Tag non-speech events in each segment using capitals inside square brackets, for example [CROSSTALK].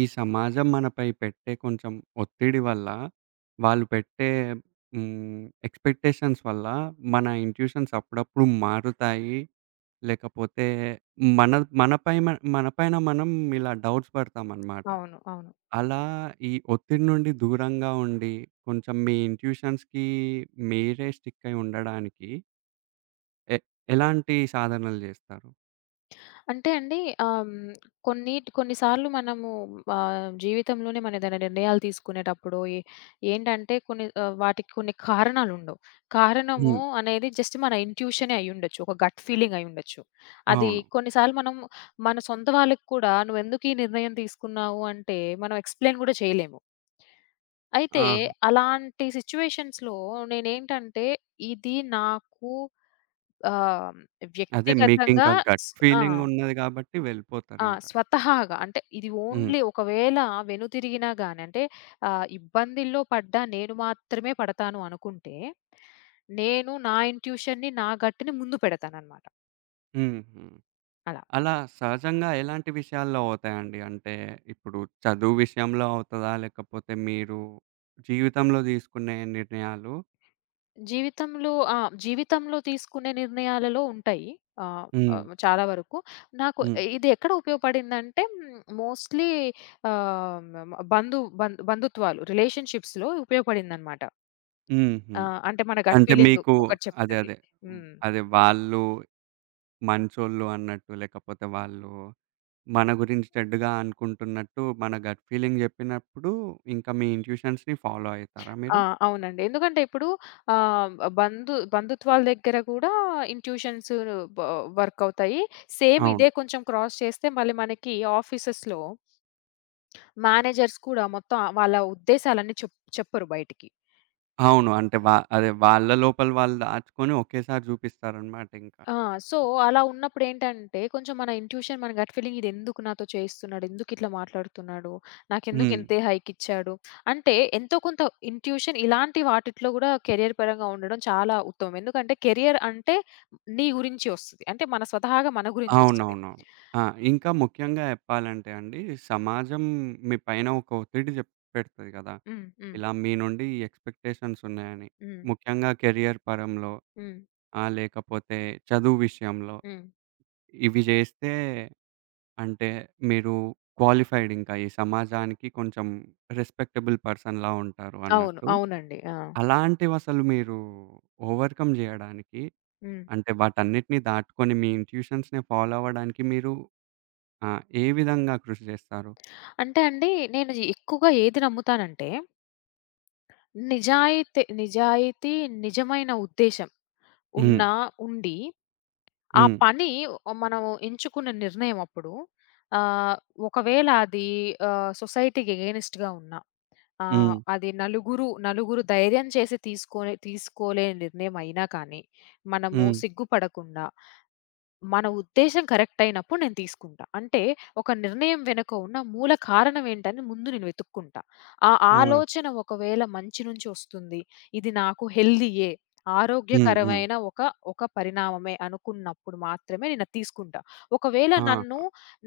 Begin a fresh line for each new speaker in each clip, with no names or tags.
ఈ సమాజం మనపై పెట్టే కొంచెం ఒత్తిడి వల్ల, వాళ్ళు పెట్టే ఎక్స్‌పెక్టేషన్స్ వల్ల మన ఇన్‌ట్యూషన్స్ అప్పుడప్పుడు మారుతాయి. లేకపోతే మన మనపై మ మనపైన మనం ఇలా డౌట్స్ పడతామనమాట.
అవును. అవును.
అలా ఈ ఒత్తిడి నుండి దూరంగా ఉండి, కొంచెం మీ ఇన్‌ట్యూషన్స్‌కి మీరే స్టిక్ అయి ఉండడానికి ఎ ఎలాంటి సాధనలు చేస్తారు?
అంటే అండి, ఆహ్, హ్మ్, కొన్నిసార్లు మనము జీవితంలోనే మన ఏదైనా నిర్ణయాలు తీసుకునేటప్పుడు ఏంటంటే కొన్ని వాటికి కొన్ని కారణాలుండవు. కారణము
హ్మ్.
అనేది జస్ట్ మన ఇంట్యూషనే అయ్యుండొచ్చు. ఒక గట్ ఫీలింగ్ అయ్యుండొచ్చు. అది
అవును.
కొన్నిసార్లు మనం మన సొంత వాళ్ళకి కూడా నువ్వెందుకు ఈ నిర్ణయం తీసుకున్నావు అంటే మనం ఎక్స్‌ప్లెయిన్ గూడా చేయలేము. అయితే
ఆ!
అలాంటి సిట్యుయేషన్స్‌లో నేనేంటంటే ఇది నాకు ఆహ్,
అదే
వ్యక్తిగతంగా
మీకింకా గట్
స్ ఆ!
ఫీలింగ్ ఉన్నది కాబట్టి
ఆ!
వెళ్ళిపోతారింక.
స్వతహాగా, అంటే ఇది
హ్మ్.
ఓన్లీ ఒకవేళ వెనుతిరిగినా గాని, అంటే ఇబ్బందుల్లో పడ్డా నేను మాత్రమే పడతాను అనుకుంటే, నేను నా ఇన్‌ట్యూషన్‌ని, నా గట్‌ని ముందు పెడతాననమాట.
హుహు.
అలా.
అలా సహజంగా ఎలాంటి విషయాల్లో అవుతాయండి? అంటే ఇప్పుడు చదువు విషయంలో అవుతదా? లేకపోతే మీరు జీవితంలో తీసుకునే నిర్ణయాలు?
జీవితంలో ఆ! జీవితంలో తీసుకునే నిర్ణయాలలో ఉంటాయి. ఆహ్,
హ్మ్.
ఆహ్, చాలా వరకు. నాకు
హ్మ్.
ఇది ఎక్కడ ఉపయోగపడిందంటే, హ్మ్, మోస్ట్‌లీ ఆహ్, మ బంధు బం బంధుత్వాలు, రిలేషన్‌షిప్స్‌లో ఉపయోగపడిందనమాట.
హుహు.
ఆ! అంటే మన గట్
అంటే
ఫీలింగ్
మీకు
ఒకటి
అదే.
చెప్తది.
అదే. హ్మ్.
హ్మ్.
అదే వాళ్ళు మంచోళ్ళు అన్నట్టు లేకపోతే వాళ్ళు మన గురించి చెడ్డగా అనుకుంటున్నట్టు మన గట్ ఫీలింగ్ చెప్పినప్పుడు ఇంకా మీ ఇన్‌ట్యూషన్స్‌ని ఫాలో అయితారా
ఆ!
మీరు?
అవునండి. ఎందుకంటే ఇప్పుడు ఆహ్, బంధుత్వాల దగ్గర కూడా ఇంట్యూషన్స్ బ వర్క్ అవుతాయి. సేమ్
అవును.
ఇదే కొంచెం క్రాస్ చేస్తే మళ్ళీ మనకి ఆఫీసెస్‌లో మేనేజర్స్ కూడా మొత్తం వాళ్ళ ఉద్దేశాలన్నీ చెప్పరు బయటికి.
అవును. అంటే అదే వాళ్ళ లోపల వాళ్ళు దాచుకొని ఒకేసారి చూపిస్తారన్నమాట ఇంకా.
ఆ! సో, అలా ఉన్నప్పుడేంటంటే, కొంచెం మన ఇంట్యూషన్, మన గట్ ఫీలింగ్ ఇదెందుకు నాతో చేయిస్తున్నాడు? ఎందుకిట్లా మాట్లాడుతున్నాడు? నాకెందుకు
హ్మ్.
ఇంతే హైకిచ్చాడు? అంటే ఎంతో కొంత ఇంట్యూషన్ ఇలాంటి వాటిట్లో గూడా కెరియర్ పరంగా ఉండడం చాలా ఉత్తమం. ఎందుకంటే, కెరియర్ అంటే నీ గురించి ఒస్తది. అంటే మన స్వతహాగా మన గురించొస్తది.
అవునవునవును. ఆ! ఇంకా ముఖ్యంగా చెప్పాలంటే అండి, సమాజం మీ పైన ఒక ఒత్తిడి పెడతది గదా!
హ్మ్. హ్మ్.
ఇలా మీ నుండి ఈ ఎక్స్‌పెక్టేషన్స్ ఉన్నాయని.
హ్మ్.
ముఖ్యంగా కెరియర్ పరంలో,
హ్మ్.
లేకపోతే చదువు విషయంలో.
హ్మ్.
ఇవి జేస్తే అంటే మీరు క్వాలిఫైడ్ ఇంకా ఈ సమాజానికి కొంచెం రెస్పెక్టబుల్ పర్సన్‌లా ఉంటారు
అవును.
అన్నట్టు.
అవునండి. ఆ!
అలాంటివసలు మీరు ఓవర్‌కమ్ జేయడానికి
హ్మ్.
అంటే వాటన్నిటిని దాటుకొని మీ ఇన్‌ట్యూషన్స్‌ని ఫాలో అవ్వడానికి మీరు ఆ! ఏ విధంగా కృషి చేస్తారు?
అంటే అండి, నేను ఎక్కువగా ఏది నమ్ముతానంటే, నిజాయితీ నిజాయితీ, నిజమైన ఉద్దేశం.
హ్మ్.
ఉన్నా ఉండి, ఆ
హ్మ్.
పని మనం ఎంచుకున్న నిర్ణయం అప్పుడు ఆహ్, ఒకవేళ అది సొసైటీకి ఎగైనిస్ట్‌గా ఉన్నా,
హ్మ్.
అది నలుగురు నలుగురు ధైర్యం చేసి తీసుకోలేని నిర్ణయం అయినా కానీ, మనము
హ్మ్.
సిగ్గుపడకుండా మన ఉద్దేశ్యం కరెక్ట్ అయినప్పుడు నేను తీసుకుంటా. అంటే ఒక నిర్ణయం వెనుక ఉన్న మూల కారణం ఏంటని ముందు నేను వెతుక్కుంటా. ఆ
ఆ!
ఆలోచన ఒకవేళ మంచి నుంచి వస్తుంది. ఇది నాకు హెల్తీయే.
హ్మ్. హ్మ్.
ఆరోగ్యకరమైన ఒక ఒక పరిణామమే అనుకున్నప్పుడు మాత్రమే నేనది తీసుకుంటా. ఒకవేళ
ఆ!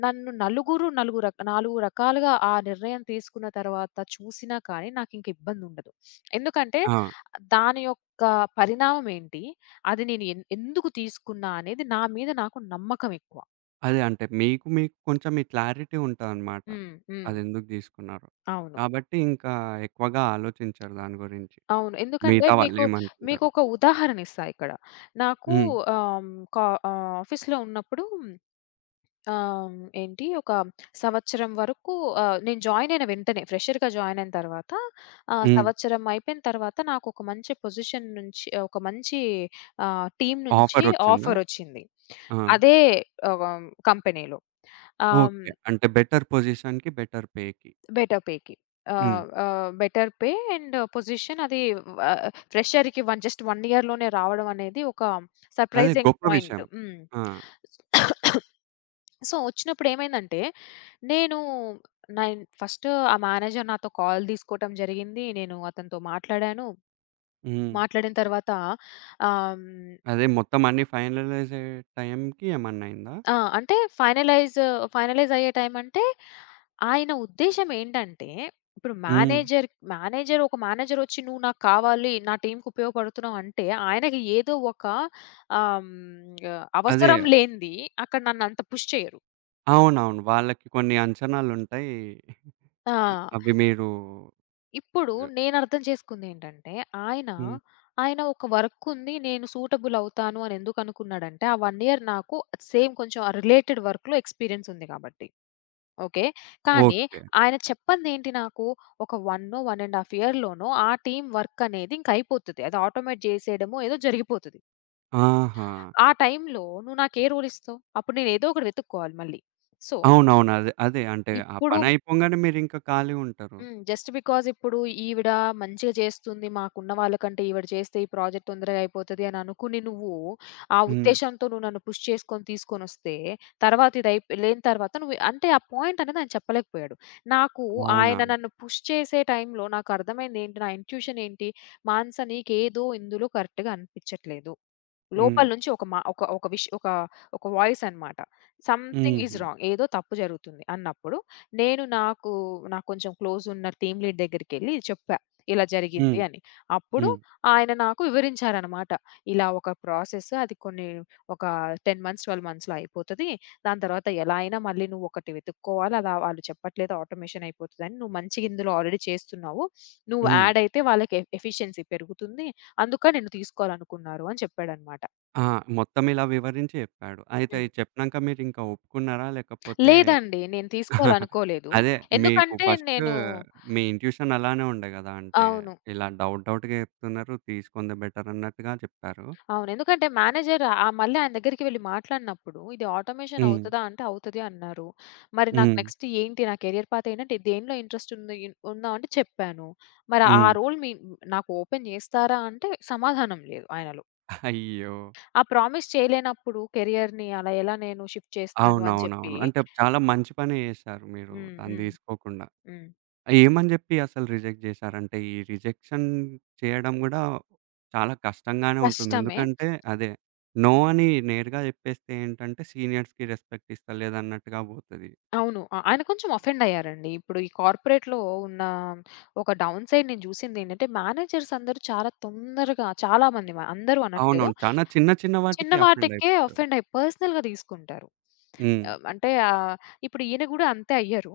నన్ను నలుగురు నలుగు రక నాలుగు రకాలుగా ఆ నిర్ణయం తీసుకున్న తర్వాత చూసినా కానీ నాకింక ఇబ్బందుండదు. ఎందుకంటే
ఆ!
దాని యొక్క పరిణామం ఏంటి? అది నేను ఎందుకు తీసుకున్నా అనేది నా మీద నాకు నమ్మకం ఎక్కువ.
అదే అంటే మీకు మీకు కొంచెం ఈ క్లారిటీ ఉంటదనమాట.
హ్మ్. హ్మ్.
అదెందుకు తీసుకున్నారో.
అవును.
కాబట్టి ఇంకా ఎక్కువగా ఆలోచించరు దాని గురించి.
అవును. ఎందుకంటే
మిగతా
మీకు
వాళ్ళేమనుకుంటారో.
మీకొక ఉదాహరణ ఇస్తా ఇక్కడ. నాకు
హ్మ్.
ఆహ్, ఆఫీస్‌లో ఉన్నప్పుడు ఆహ్, ఏంటి ఒక సంవత్సరం వరకు, నేను జాయిన్ అయిన వెంటనే ఫ్రెషర్‌గా జాయిన్ అయిన తర్వాత
హ్మ్.
సంవత్సరం అయిపోయిన తర్వాత నాకు ఒక మంచి పొజిషన్ నుంచి ఒక మంచి టీమ్ నుంచి
ఆఫరొచ్చిందా?
ఆఫర్ వచ్చింది.
ఆ!
అదే ఆహ్, కంపెనీలో. ఆహ్
ఓకే. అంటే బెటర్ పొజిషన్‌కి, బెటర్ పేకి.
బెటర్ పేకి.
హ్మ్.
ఆహ్, ఆహ్, బెటర్ పే అండ్ పొజిషన్. అది ఆహ్, ఫ్రెషర్‌కి వన్ జస్ట్ 1 ఇయర్‌లోనే రావడం అనేది ఒక
అదే
సర్ప్రైజింగ్
గొప్ప
పాయింట్.
విషయం.
హ్మ్.
ఆ!
సో, వచ్చినప్పుడు ఏమైందంటే, నేను నైన్ ఫస్ట్ ఆ మేనేజర్ నాతో కాల్ తీసుకోవటం జరిగింది. నేను అతనితో మాట్లాడాను.
హ్మ్.
మాట్లాడిన తర్వాత ఆహ్, హ్మ్
అదే మొత్తం అన్నీ ఫైనలైజ్ అయ్యే టైంకి ఏమన్నా అయిందా?
ఆ! అంటే ఫైనలైజ్ అయ్యే టైం అంటే, ఆయన ఉద్దేశ్యం ఏంటంటే, ఇప్పుడు
హ్మ్.
మేనేజర్ వచ్చి "నువ్వు నాకు కావాలి, నా టీమ్‌కి ఉపయోగపడుతున్నావు" అంటే, ఆయనకి ఏదో ఒక
అదే
అవసరం లేనిది అక్కడ నన్ను అంత పుష్ చేయరు.
అవునవును. వాళ్ళకి కొన్ని అంచనాలుంటాయి.
ఆ!
అవి మీరు
ఇప్పుడు నేను అర్థం చేసుకుందేంటంటే, ఆయన,
హ్మ్.
ఆయన ఒక వర్క్ ఉంది, నేను సూటబుల్ అవుతాను అని ఎందుకు అనుకున్నాడంటే, ఆ 1 ఇయర్ నాకు సేమ్ కొంచెం ఆ రిలేటెడ్ వర్క్‌లో ఎక్స్‌పీరియన్స్ ఉంది కాబట్టి. ఓకే. కానీ
ఓకే.
ఆయన చెప్పందేంటి నాకు, ఒక 1 వన్ అండ్ హాఫ్ ఇయర్‌లోనో ఆ టీమ్ వర్క్ అనేది ఇంక అయిపోతది. అది ఆటోమేట్ జేసేయడమో ఏదో జరిగిపోతది.
ఆహా!
ఆ టైంలో నువ్వు నాకు ఏ రోల్ ఇస్తావు? అప్పుడు నేను ఏదో ఒకటి వెతుక్కోవాలి మళ్ళీ. సో,
అవునవును. అదే. అదే. అంటే ఆ
ఇప్పుడు,
పనయిపోంగానే మీరింక ఖాళీ ఉంటారు.
హ్మ్, జస్ట్ బికాజ్ ఇప్పుడు ఈవిడ మంచిగా చేస్తుంది, మాకున్న వాళ్ళకంటే ఈవిడ చేస్తే ఈ ప్రాజెక్ట్ తొందరగా అయిపోతది అని అనుకుని, నువ్వు ఆ
హ్మ్.
ఉద్దేశ్యంతో నువ్వు నన్ను పుష్ చేసుకొని తీసుకొనొస్తే తర్వాత ఇది అయిపో లేని తర్వాత నువ్వు, అంటే ఆ పాయింట్ అనేది ఆయన చెప్పలేకపోయాడు. నాకు
అవునా?
ఆయన నన్ను పుష్ చేసే టైంలో నాకు అర్థమైందేంటి, నా ఇన్‌ట్యూషన్ ఏంటి, మానస నీకేదో ఇందులో కరెక్ట్‌గా అనిపించట్లేదు.
హ్మ్.
లోపల నుంచి ఒక మా ఒక ఒక విష్ ఒక ఒక వాయిస్ అన్నమాట. సంథింగ్ ఈస్
హుహు.
రాంగ్. ఏదో తప్పు జరుగుతుంది అన్నప్పుడు, నేను నాకు, నాకు కొంచెం క్లోజ్ ఉన్న టీమ్ లీడ్ దగ్గరికెళ్ళి చెప్పా, ఇలా జరిగింది
హ్మ్.
అని. అప్పుడు
హ్మ్.
ఆయన నాకు వివరించారన్నమాట. ఇలా ఒక ప్రాసెస్ అది కొన్ని ఒక 10 మంత్స్, 12 మంత్స్‌లో అయిపోతది. దాని తర్వాత ఎలా అయినా మళ్ళీ నువ్వు ఒకటి వెతుక్కోవాలి. అలా వాళ్ళు చెప్పట్లేదు ఆటోమేషన్ అయిపోతదని. నువ్వు మంచిగా ఇందులో ఆల్రెడీ చేస్తున్నావు. నువ్వు
హ్మ్.
యాడ్ అయితే వాళ్ళకి ఎఫిషియన్సీ పెరుగుతుంది. అందుకని నిన్ను తీసుకోవాలనుకున్నారు అని చెప్పాడన్నమాట.
ఆ! మొత్తం ఇలా వివరించి చెప్పాడు. అయితే
హ్మ్.
ఇది చెప్పినంక మీరింకా ఒప్పుకున్నారా? లేకపోతే
లేదండి, నేను తీసుకోవాలనుకోలేదు.
అదే. మీకు
ఎందుకంటే
ఫస్ట్
నేను,
మీ ఇన్‌ట్యూషన్ అలానే ఉండే గదా! అంటే
అవును.
ఇలా డౌట్ డౌట్‌గా చెప్తున్నారు. తీసుకుంది బెటర్ అన్నట్టుగా చెప్పారు.
అవును. ఎందుకంటే మేనేజర్, మళ్ళీ ఆయన దగ్గరికి వెళ్లి మాట్లాడినప్పుడు, ఇది ఆటోమేషన్
హ్మ్.
అవుతదా అంటే అవుతది అన్నారు. మరి నాకు
హ్మ్.
నెక్స్ట్ ఏంటి? నా కెరియర్ పాత్ ఏంటంటే దేనిలో ఇంట్రెస్ట్ ఉందా అంటే చెప్పాను. మరి ఆ
హ్మ్.
రోల్ నాకు ఓపెన్ చేస్తారా అంటే సమాధానం లేదు ఆయనలో.
అయ్యో!
ఆ ప్రామిస్ చేయలేనప్పుడు కెరియర్‌ని అలా ఎలా నేను షిఫ్ట్ చేస్తాను అని చెప్పి.
అవునవునవును. అంటే చాలా మంచి పనే చేశారు మీరు
హ్మ్.
దాన్ని
హ్మ్.
తీసుకోకుండా.
హ్మ్.
ఏమని జెప్పి అసలు రిజెక్ట్ జేశారంటే, ఈ రిజెక్షన్ చేయడం గూడా చాలా కష్టంగానే ఉంటుంది.
కష్టమే.
ఎందుకంటే అదే నో అని నేరుగా జెప్పేస్తే ఏంటంటే సీనియర్స్‌కి రెస్పెక్ట్ ఇస్తలేదన్నట్టుగా పోతది.
అవును. ఆయన కొంచెం అఫెండ్ అయ్యారండి. ఇప్పుడు ఈ కార్పొరేట్‌లో ఉన్న ఒక డౌన్ సైడ్ నేను చూసిందేంటంటే, మేనేజర్స్ అందరూ చాలా తొందరగా, చాలా మంది, అందరూ అనట్లేదు.
అవునవును. చాలా చిన్న చిన్న
చిన్న
వాటికి అఫెండ్
వాటికే
అయిపోతారు.
అఫెండ్ అయ్యి పర్సనల్‌గా తీసుకుంటారు.
హ్మ్.
ఆహ్, అంటే ఆహ్, ఇప్పుడు ఈయన గూడా అంతే అయ్యారు.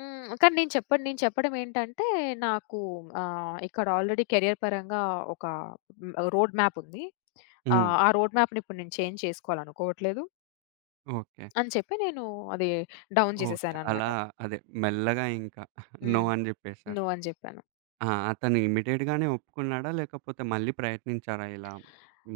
హ్మ్. కానీ నేను చెప్పడం ఏంటంటే, నాకు ఇక్కడ ఆల్రెడీ కెరియర్ పరంగా ఒక, హ్మ్, రోడ్ మ్యాప్ ఉంది.
హ్మ్.
ఆ రోడ్ మ్యాప్‌ని ఇప్పుడు నేను చేంజ్ చేసుకోవాలనుకోవట్లేదు
ఓకే.
అని చెప్పి నేను అది డౌన్
ఓకే.
చేసేసాననమాట.
అలా అదే మెల్లగా ఇంకా నో
హ్మ్.
అని జెప్పేశారు.
నో అని జెప్పాను.
ఆ! అతను ఇమ్మీడియేట్‌గానే ఒప్పుకున్నాడా? లేకపోతే మళ్ళీ ప్రయత్నించారా ఇలా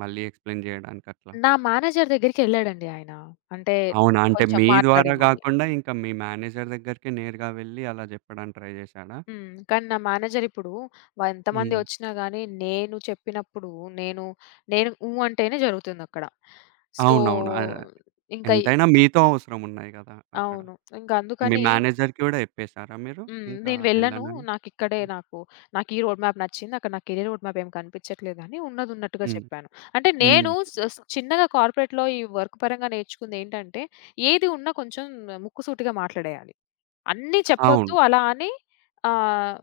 మళ్ళీ ఎక్స్‌ప్లెయిన్ జేయడానికట్లా?
నా మేనేజర్ దగ్గరికెళ్ళాడండి ఆయన, అంటే
అవునా? అంటే
కొంచెం
మీ ద్వారా
మాట్లాడమని.
గాకుండా ఇంకా మీ మేనేజర్ దగ్గరికే నేరుగా వెళ్లి అలా జెప్పడానికి ట్రై జేశాడా?
హ్మ్. కానీ నా మేనేజర్ ఇప్పుడు ఎంతమంది
హ్మ్.
ఒచ్చినా గాని, నేను చెప్పినప్పుడు, నేను, నేను "ఊ" అంటేనే జరుగుతుందక్కడ. సో,
అవునవును.
ఇంక ఈ,
ఎంతైనా మీతో అవసరం ఉన్నాయి గదా! అక్కడ.
అవును. ఇంక
మీ
అందుకని,
మేనేజర్‌కి గూడా జెప్పేసారా మీరు?
హ్మ్,
ఇంకా
నేను వెళ్ళను.
ఎళ్ళనని?
నాకిక్కడే నాకు, నాకు ఈ రోడ్ మ్యాప్ నచ్చింది. అక్కడ నా కెరీర్ రోడ్ మ్యాప్ ఏమి కనిపించట్లేదని ఉన్నదున్నట్టుగా
హ్మ్.
చెప్పాను. అంటే
హ్మ్.
నేను స్ స్ చిన్నగా కార్పొరేట్‌లో ఈ వర్క్ పరంగా నేర్చుకుందేంటంటే, ఏది ఉన్నా కొంచెం ముక్కుసూటిగా మాట్లాడేయాలి. అన్నీ చెప్పొద్దు,
అవును.
అలా అని ఆహ్,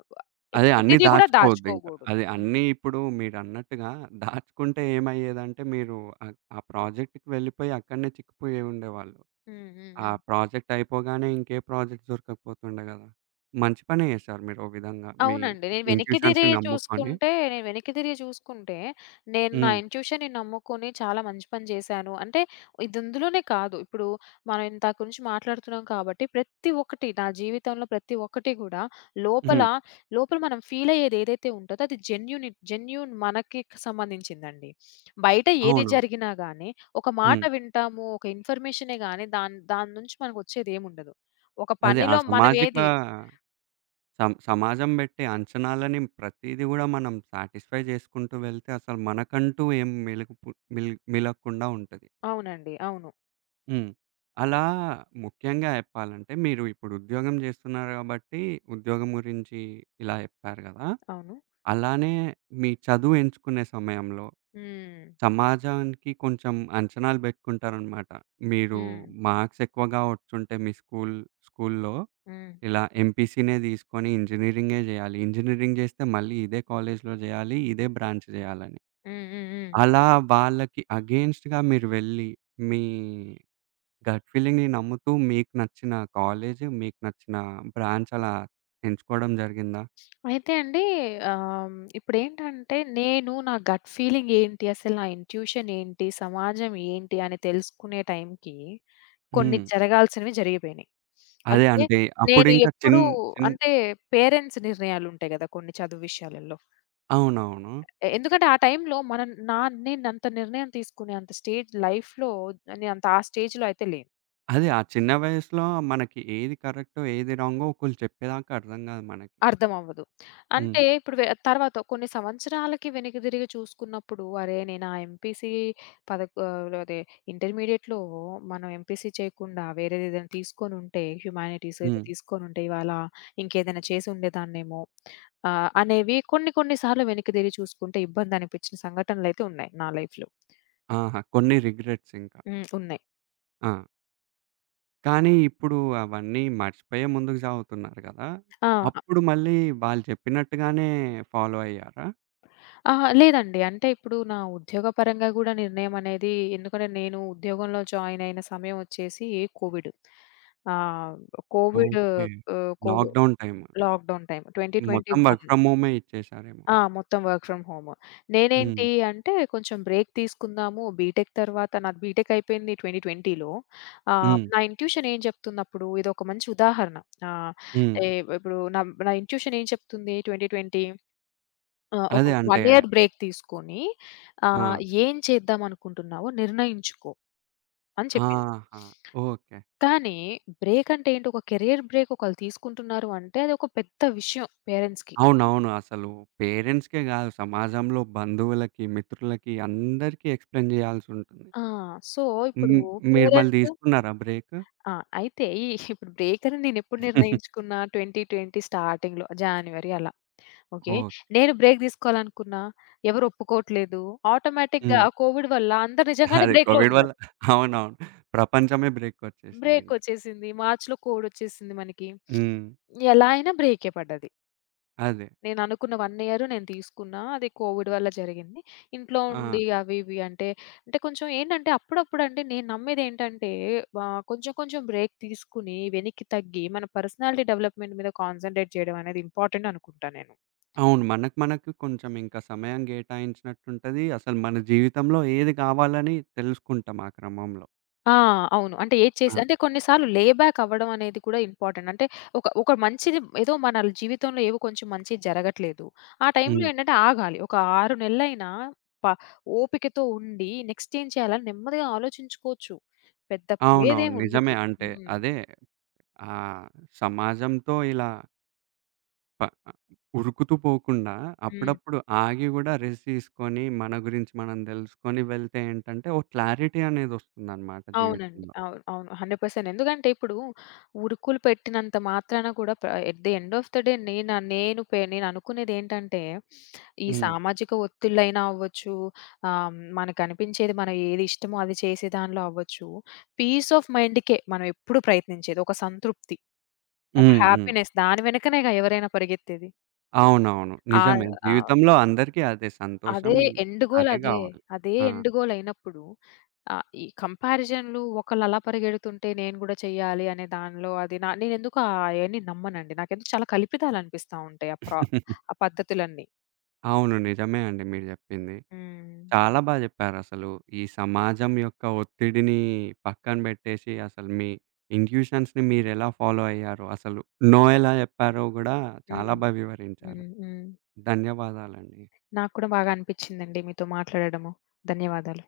అదే అన్నీ
ప్రతిదీ కూడా
దాచుకోవద్దింక.
దాచుకోకూడదు.
అది
హ్మ్.
అన్నీ ఇప్పుడు మీరన్నట్టుగా దాచుకుంటే ఏమయ్యేదంటే మీరు ఆ ఆ ప్రాజెక్ట్‌కి వెళ్ళిపోయి అక్కడనే చిక్కుపోయి ఉండేవాళ్ళు.
హ్మ్. హ్మ్.
ఆ
హ్మ్.
ప్రాజెక్ట్ అయిపోగానే ఇంకే ప్రాజెక్ట్ దొరకకపోతుండే గదా! మంచి పనే చేశారు మీరు ఓ విధంగా మీ
అవునండి.
ఇన్‌ట్యూషన్స్‌ని నమ్ముకొని.
నేను వెనక్కి తిరిగి చూసుకుంటే, నేను నా
హ్మ్.
ఇన్‌ట్యూషన్‌ని నమ్ముకొని చాలా మంచి పని చేశాను. అంటే ఇది ఇందులోనే కాదు. ఇప్పుడు మనం ఇందాక నుంచి మాట్లాడుతున్నాం కాబట్టి, ప్రతి ఒక్కటి నా జీవితంలో ప్రతి ఒక్కటి కూడా లోపల,
హ్మ్.
లోపల మనం ఫీల్ అయ్యేది ఏదైతే ఉంటదో అది జెన్యూన్ మనకి సంబంధించిందండి. బయట ఏది
అవును.
జరిగినా గాని, ఒక మాట
హ్మ్.
వింటాము, ఒక ఇన్ఫర్మేషనే గాని దాని దాని నుంచి మనకు వచ్చేదేముండదు. ఒక
అదే ఆ
పనిలో మనం
సామాజిక
ఏది,
సమాజం బెట్టే అంచనాలని ప్రతీది గూడా మనం సాటిస్ఫై చేసుకుంటూ వెళ్తే అసలు మనకంటూ ఏం మిలుగుపు మిల్ మిలక్కుండా ఉంటది.
అవునండి. అవును.
హ్మ్. అలా ముఖ్యంగా జెప్పాలంటే మీరు ఇప్పుడు ఉద్యోగం జేస్తున్నారు గాబట్టి ఉద్యోగం గురించి ఇలా జెప్పారు గదా!
అవును.
అలానే మీ చదువు ఎంచుకునే సమయంలో
హ్మ్.
సమాజానికి కొంచెం అంచనాలు బెట్టుకుంటారనమాట. మీరు
హ్మ్.
మార్క్స్ ఎక్కువగా వచ్చుంటే మీ స్కూల్‌లో
హ్మ్.
ఇలా ఎంపీసీనే తీసుకొని ఇంజినీరింగే జేయాలి. ఇంజినీరింగ్ జేస్తే మళ్ళీ ఇదే కాలేజ్‌లో జేయాలి. ఇదే బ్రాంచ్ జేయాలని.
హ్మ్. హ్మ్. హ్మ్.
అలా వాళ్ళకి అగెయిన్స్ట్‌గా మీరు వెళ్ళి మీ గట్ ఫీలింగ్‌ని నమ్ముతూ మీకు నచ్చిన కాలేజ్, మీకు నచ్చిన బ్రాంచ్ అలా ఎంచుకోవడం జరిగిందా?
అయితే అండి, ఇప్పుడేంటంటే నేను నా గట్ ఫీలింగ్ ఏంటి? అసలు నా ఇంట్యూషన్ ఏంటి? సమాజం ఏంటి? అని తెలుసుకునే టైంకి కొన్ని
హ్మ్.
జరగాల్సినవి జరిగిపోయినాయి.
అదే
అంటే
అంటే
నేను
అప్పుడింకా చిన్
ఎప్పుడూ,
చిన్
అంటే పేరెంట్స్ నిర్ణయాలుంటాయి గదా, కొన్ని చదువు విషయాలలో.
అవునవును.
ఎందుకంటే ఆ టైంలో మనం, నేనంత నిర్ణయం తీసుకునే అంత స్టేజ్ లైఫ్‌లో, నేనంత ఆ స్టేజ్‌లో అయితే లేను.
అదే. ఆ చిన్న వయసులో మనకి ఏది కరెక్టో, ఏది రాంగో ఒకళ్ళు చెప్పేదాకా అర్థం గాదు మనకి.
అర్థమవ్వదు.
హ్మ్.
అంటే ఇప్పుడు తర్వాత కొన్ని సంవత్సరాలకి వెనక్కి తిరిగి చూసుకున్నప్పుడు, అరే! నేను ఆ ఎంపీసీ పదక్ ఆహ్, అదే ఇంటర్మీడియేట్‌లో మనం ఎంపీసీ చేయకుండా వేరేది ఏదైనా తీసుకొనుంటే, హ్యుమానిటీస్ అయితే
హ్మ్.
తీసుకొనుంటే ఇవాళ ఇంకేదైనా చేసి ఉండేదాన్నేమో అనేవి, కొన్ని కొన్ని సార్లు వెనక్కి తిరిగి చూసుకుంటే ఇబ్బందనిపించిన సంఘటనలైతే ఉన్నాయి నా లైఫ్‌లో.
ఆహా! కొన్ని రిగ్రెట్స్ ఇంకా.
హ్మ్. ఉన్నాయి.
ఆ! కానీ ఇప్పుడు అవన్నీ మర్చిపోయే ముందుకు సాగుతున్నారు గదా!
ఆ!
అప్పుడు మళ్ళీ వాళ్ళు చెప్పినట్టుగానే ఫాలో అయ్యారా?
అహా! లేదండి. అంటే ఇప్పుడు నా ఉద్యోగపరంగా గూడా నిర్ణయం అనేది, ఎందుకంటే నేను ఉద్యోగంలో జాయిన్ అయిన సమయం వచ్చేసి కోవిడ్. ఆహ్, కోవిడ్,
ఓకే.
ఆహ్, కోవి
లాక్‌డౌన్ టైమ్.
లాక్‌డౌన్ టైమ్
మొత్తం వర్క్
2021.
ఫ్రమ్ హోమే ఇచ్చేశారేమో.
ఆ! మొత్తం వర్క్ ఫ్రమ్ హోమ్. నేనేంటి
హ్మ్.
అంటే కొంచెం బ్రేక్ తీసుకుందాము. బీటెక్ తర్వాత, నాది బీటెక్ అయిపోయింది 2020లో.
హ్మ్.
నా ఇన్‌ట్యూషన్ ఏం చెప్తుందప్పుడు ఇదొక మంచి ఉదాహరణ. ఆహ్,
హ్మ్.
ఎ ఇప్పుడు నా నా ఇన్‌ట్యూషన్ ఏం చెప్తుంది 2020. ఆ! ఒక
అదే అంటే
1 ఇయర్ బ్రేక్ తీసుకొని ఆహ్,
ఆ!
ఏం చేద్దామనుకుంటున్నావో నిర్ణయించుకో అని చెప్పింది.
ఆహా! ఓకే.
కానీ బ్రేక్ అంటే ఏంటి, ఒక కెరియర్ బ్రేక్ ఒకళ్ళు తీసుకుంటున్నారు అంటే అదొక పెద్ద విషయం పేరెంట్స్‌కి.
అవునవును. అసలు పేరెంట్స్‌కే గాదు సమాజంలో బంధువులకి, మిత్రులకి అందరికీ ఎక్స్‌ప్లెయిన్ జేయాల్సుంటుంది.
ఆ! సో, ఇప్పుడు
హ్మ్. మీరు మళ్ళీ
పేరెంట్స్,
తీసుకున్నారా బ్రేక్?
ఆ! అయితే ఈ [LAUGHS] ఇప్పుడు బ్రేక్ అని నేనెప్పుడు నిర్ణయించుకున్నా, 2020 స్టార్టింగ్‌లో జాన్యువరి అలా. ఓకే.
ఓహ్!
నేను బ్రేక్ తీసుకోవాలనుకున్నా. ఎవరు ఒప్పుకోవట్లేదు. ఆటోమేటిక్‌గా
హ్మ్.
కోవిడ్ వల్ల అందరూ నిజంగానే
అదే
బ్రేక్‌లో
కోవిడ్ వల్ల
ఉన్నారు.
అవునవును. ప్రపంచమే బ్రేక్‌కొచ్చేసిందింక.
బ్రేకొచ్చేసింది. మార్చ్‌లో కోడొచ్చేసింది మనకి.
హ్మ్.
ఎలా అయినా బ్రేకే పడ్డది.
అదే.
నేననుకున్న 1 ఇయర్ నేను తీసుకున్నా. అది కోవిడ్ వల్ల జరిగింది. ఇంట్లో
ఆ!
ఉండి అవి ఇవి అంటే, అంటే కొంచెం ఏంటంటే, అప్పుడప్పుడంటే నేను నమ్మేదేంటంటే, కొంచెం కొంచెం బ్రేక్ తీసుకొని వెనక్కి తగ్గి మన పర్సనాలిటీ డెవలప్‌మెంట్ మీద కాన్సంట్రేట్ చేయడం అనేది ఇంపార్టెంట్ అనుకుంటా నేను.
అవును. మనకు మనకు కొంచెం ఇంకా సమయం కేటాయించినట్టుంటది. అసలు మన జీవితంలో ఏది కావాలని తెలుసుకుంటాం ఆ క్రమంలో.
ఆ! అవును. అంటే ఏది చేసి,
ఆ!
అంటే కొన్ని సార్లు లే బ్యాక్ అవ్వడం అనేది కూడా ఇంపార్టెంట్. అంటే ఒక ఒక మంచిది ఏదో మన జీవితంలో, ఏవో కొంచెం మంచిది జరగట్లేదు. ఆ టైంలో
హ్మ్.
ఏంటంటే ఆగాలి. ఒక 6 నెలలైనా ప ఓపికతో ఉండి నెక్స్ట్ ఏం చేయాలని నెమ్మదిగా ఆలోచించుకోవచ్చు. పెద్ద
అవునవును.
పోయేదేముండదు.
నిజమే. అంటే
హ్మ్.
అదే ఆహ్, సమాజంతో ఇలా ప ఆహ్, ఉరుకుతూ పోకుండా
హ్మ్.
అప్పుడప్పుడు ఆగి గూడా రెస్ట్ తీసుకొని, మన గురించి మనం దెలుసుకొని వెళ్తే ఏంటంటే, ఓ క్లారిటీ అనేదొస్తుందనమాట
అవునండి.
జీవితంలో.
అవును. అవును. 100% ఎందుకంటే ఇప్పుడు ఉరుకులు పెట్టినంత మాత్రాన కూడా at the end of the day, నేను అనుకునేదేంటంటే, ఈ
హ్మ్.
సామాజిక ఒత్తిళ్ళైనా అవ్వచ్చు, మనకనిపించేది, మనం ఏది ఇష్టమో అది చేసే దానిలో అవ్వచ్చు. పీస్ ఆఫ్ మైండ్‌కే మనం ఎప్పుడు ప్రయత్నించేది. ఒక సంతృప్తి, ఒక
హ్మ్. హ్మ్.
హ్యాపీనెస్ దాని వెనకనేగా ఎవరైనా పరిగెత్తేది.
అవునవును.
ఆహ్,
నిజమే.
ఆహ్,
జీవితంలో అందరికీ అదే సంతోషం
అదే ఎండ్ గోల్
అదే
అదే.
గావాలి.
అదే
ఆ!
ఎండ్ గోల్ అయినప్పుడు ఆ! ఈ కంపారిజన్‌లు ఒకళ్ళలా పరిగెడుతుంటే నేను గూడా చెయ్యాలి అనే దానిలో, అది నేనెందుకో అయన్నీ నమ్మనండి. నాకెందుకు చాలా కల్పితాలనిపిస్తా ఉంటాయి ఆ
[LAUGHS]
పద్ధతులన్నీ.
అవును. నిజమే అండి మీరు జెప్పింది.
హ్మ్.
చాలా బా జెప్పారసలు. ఈ సమాజం యొక్క ఒత్తిడిని పక్కన బెట్టేసి, అసలు మీ ఇన్‌ట్యూషన్స్‌ని మీరెలా ఫాలో అయ్యారో, అసలు నో ఎలా జెప్పారో గూడా
హ్మ్.
చాలా బా వివరించారు.
హ్మ్. హ్మ్.
ధన్యవాదాలండి.
నాకు కూడా బాగా అనిపిచ్చిందండి మీతో మాట్లాడడము. ధన్యవాదాలు.